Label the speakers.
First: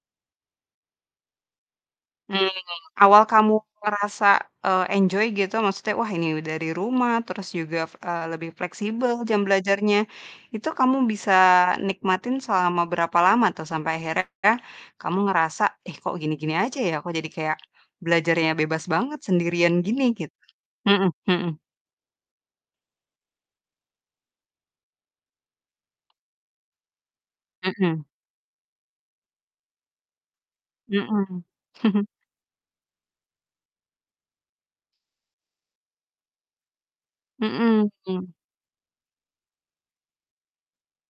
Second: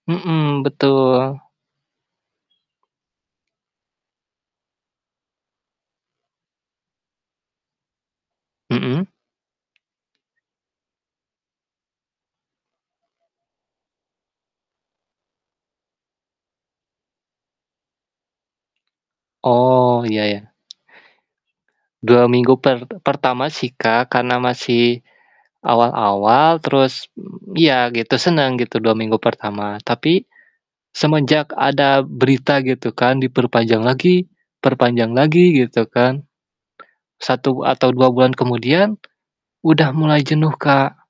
Speaker 1: Mhm, betul.
Speaker 2: Mmm, awal kamu ngerasa, eee, enjoy gitu, maksudnya, "Wah, ini u dari rumah, terus juga, f eee, lebih
Speaker 1: Mhm?
Speaker 2: fleksibel jam belajarnya", itu kamu bisa nikmatin selama berapa lama, tuh? Sampai akhirnya kamu ngerasa, "Ih, kok gini-gini aja, ya? Kok jadi kayak belajarnya bebas banget, sendirian gini",
Speaker 1: Oh, ya
Speaker 2: gitu.
Speaker 1: ya.
Speaker 2: Mhm mhm.
Speaker 1: 2 minggu per pertama sih, Kak, karena masih awal-awal, terus, mmm, ya
Speaker 2: Mhm.
Speaker 1: gitu, senang gitu, 2 minggu pertama. Tapi
Speaker 2: Mhm.
Speaker 1: semenjak ada berita, gitu kan, diperpanjang lagi, perpanjang lagi, gitu kan, 1 atau
Speaker 2: Mhm.
Speaker 1: 2
Speaker 2: Mmm.
Speaker 1: bulan kemudian udah mulai jenuh, Kak.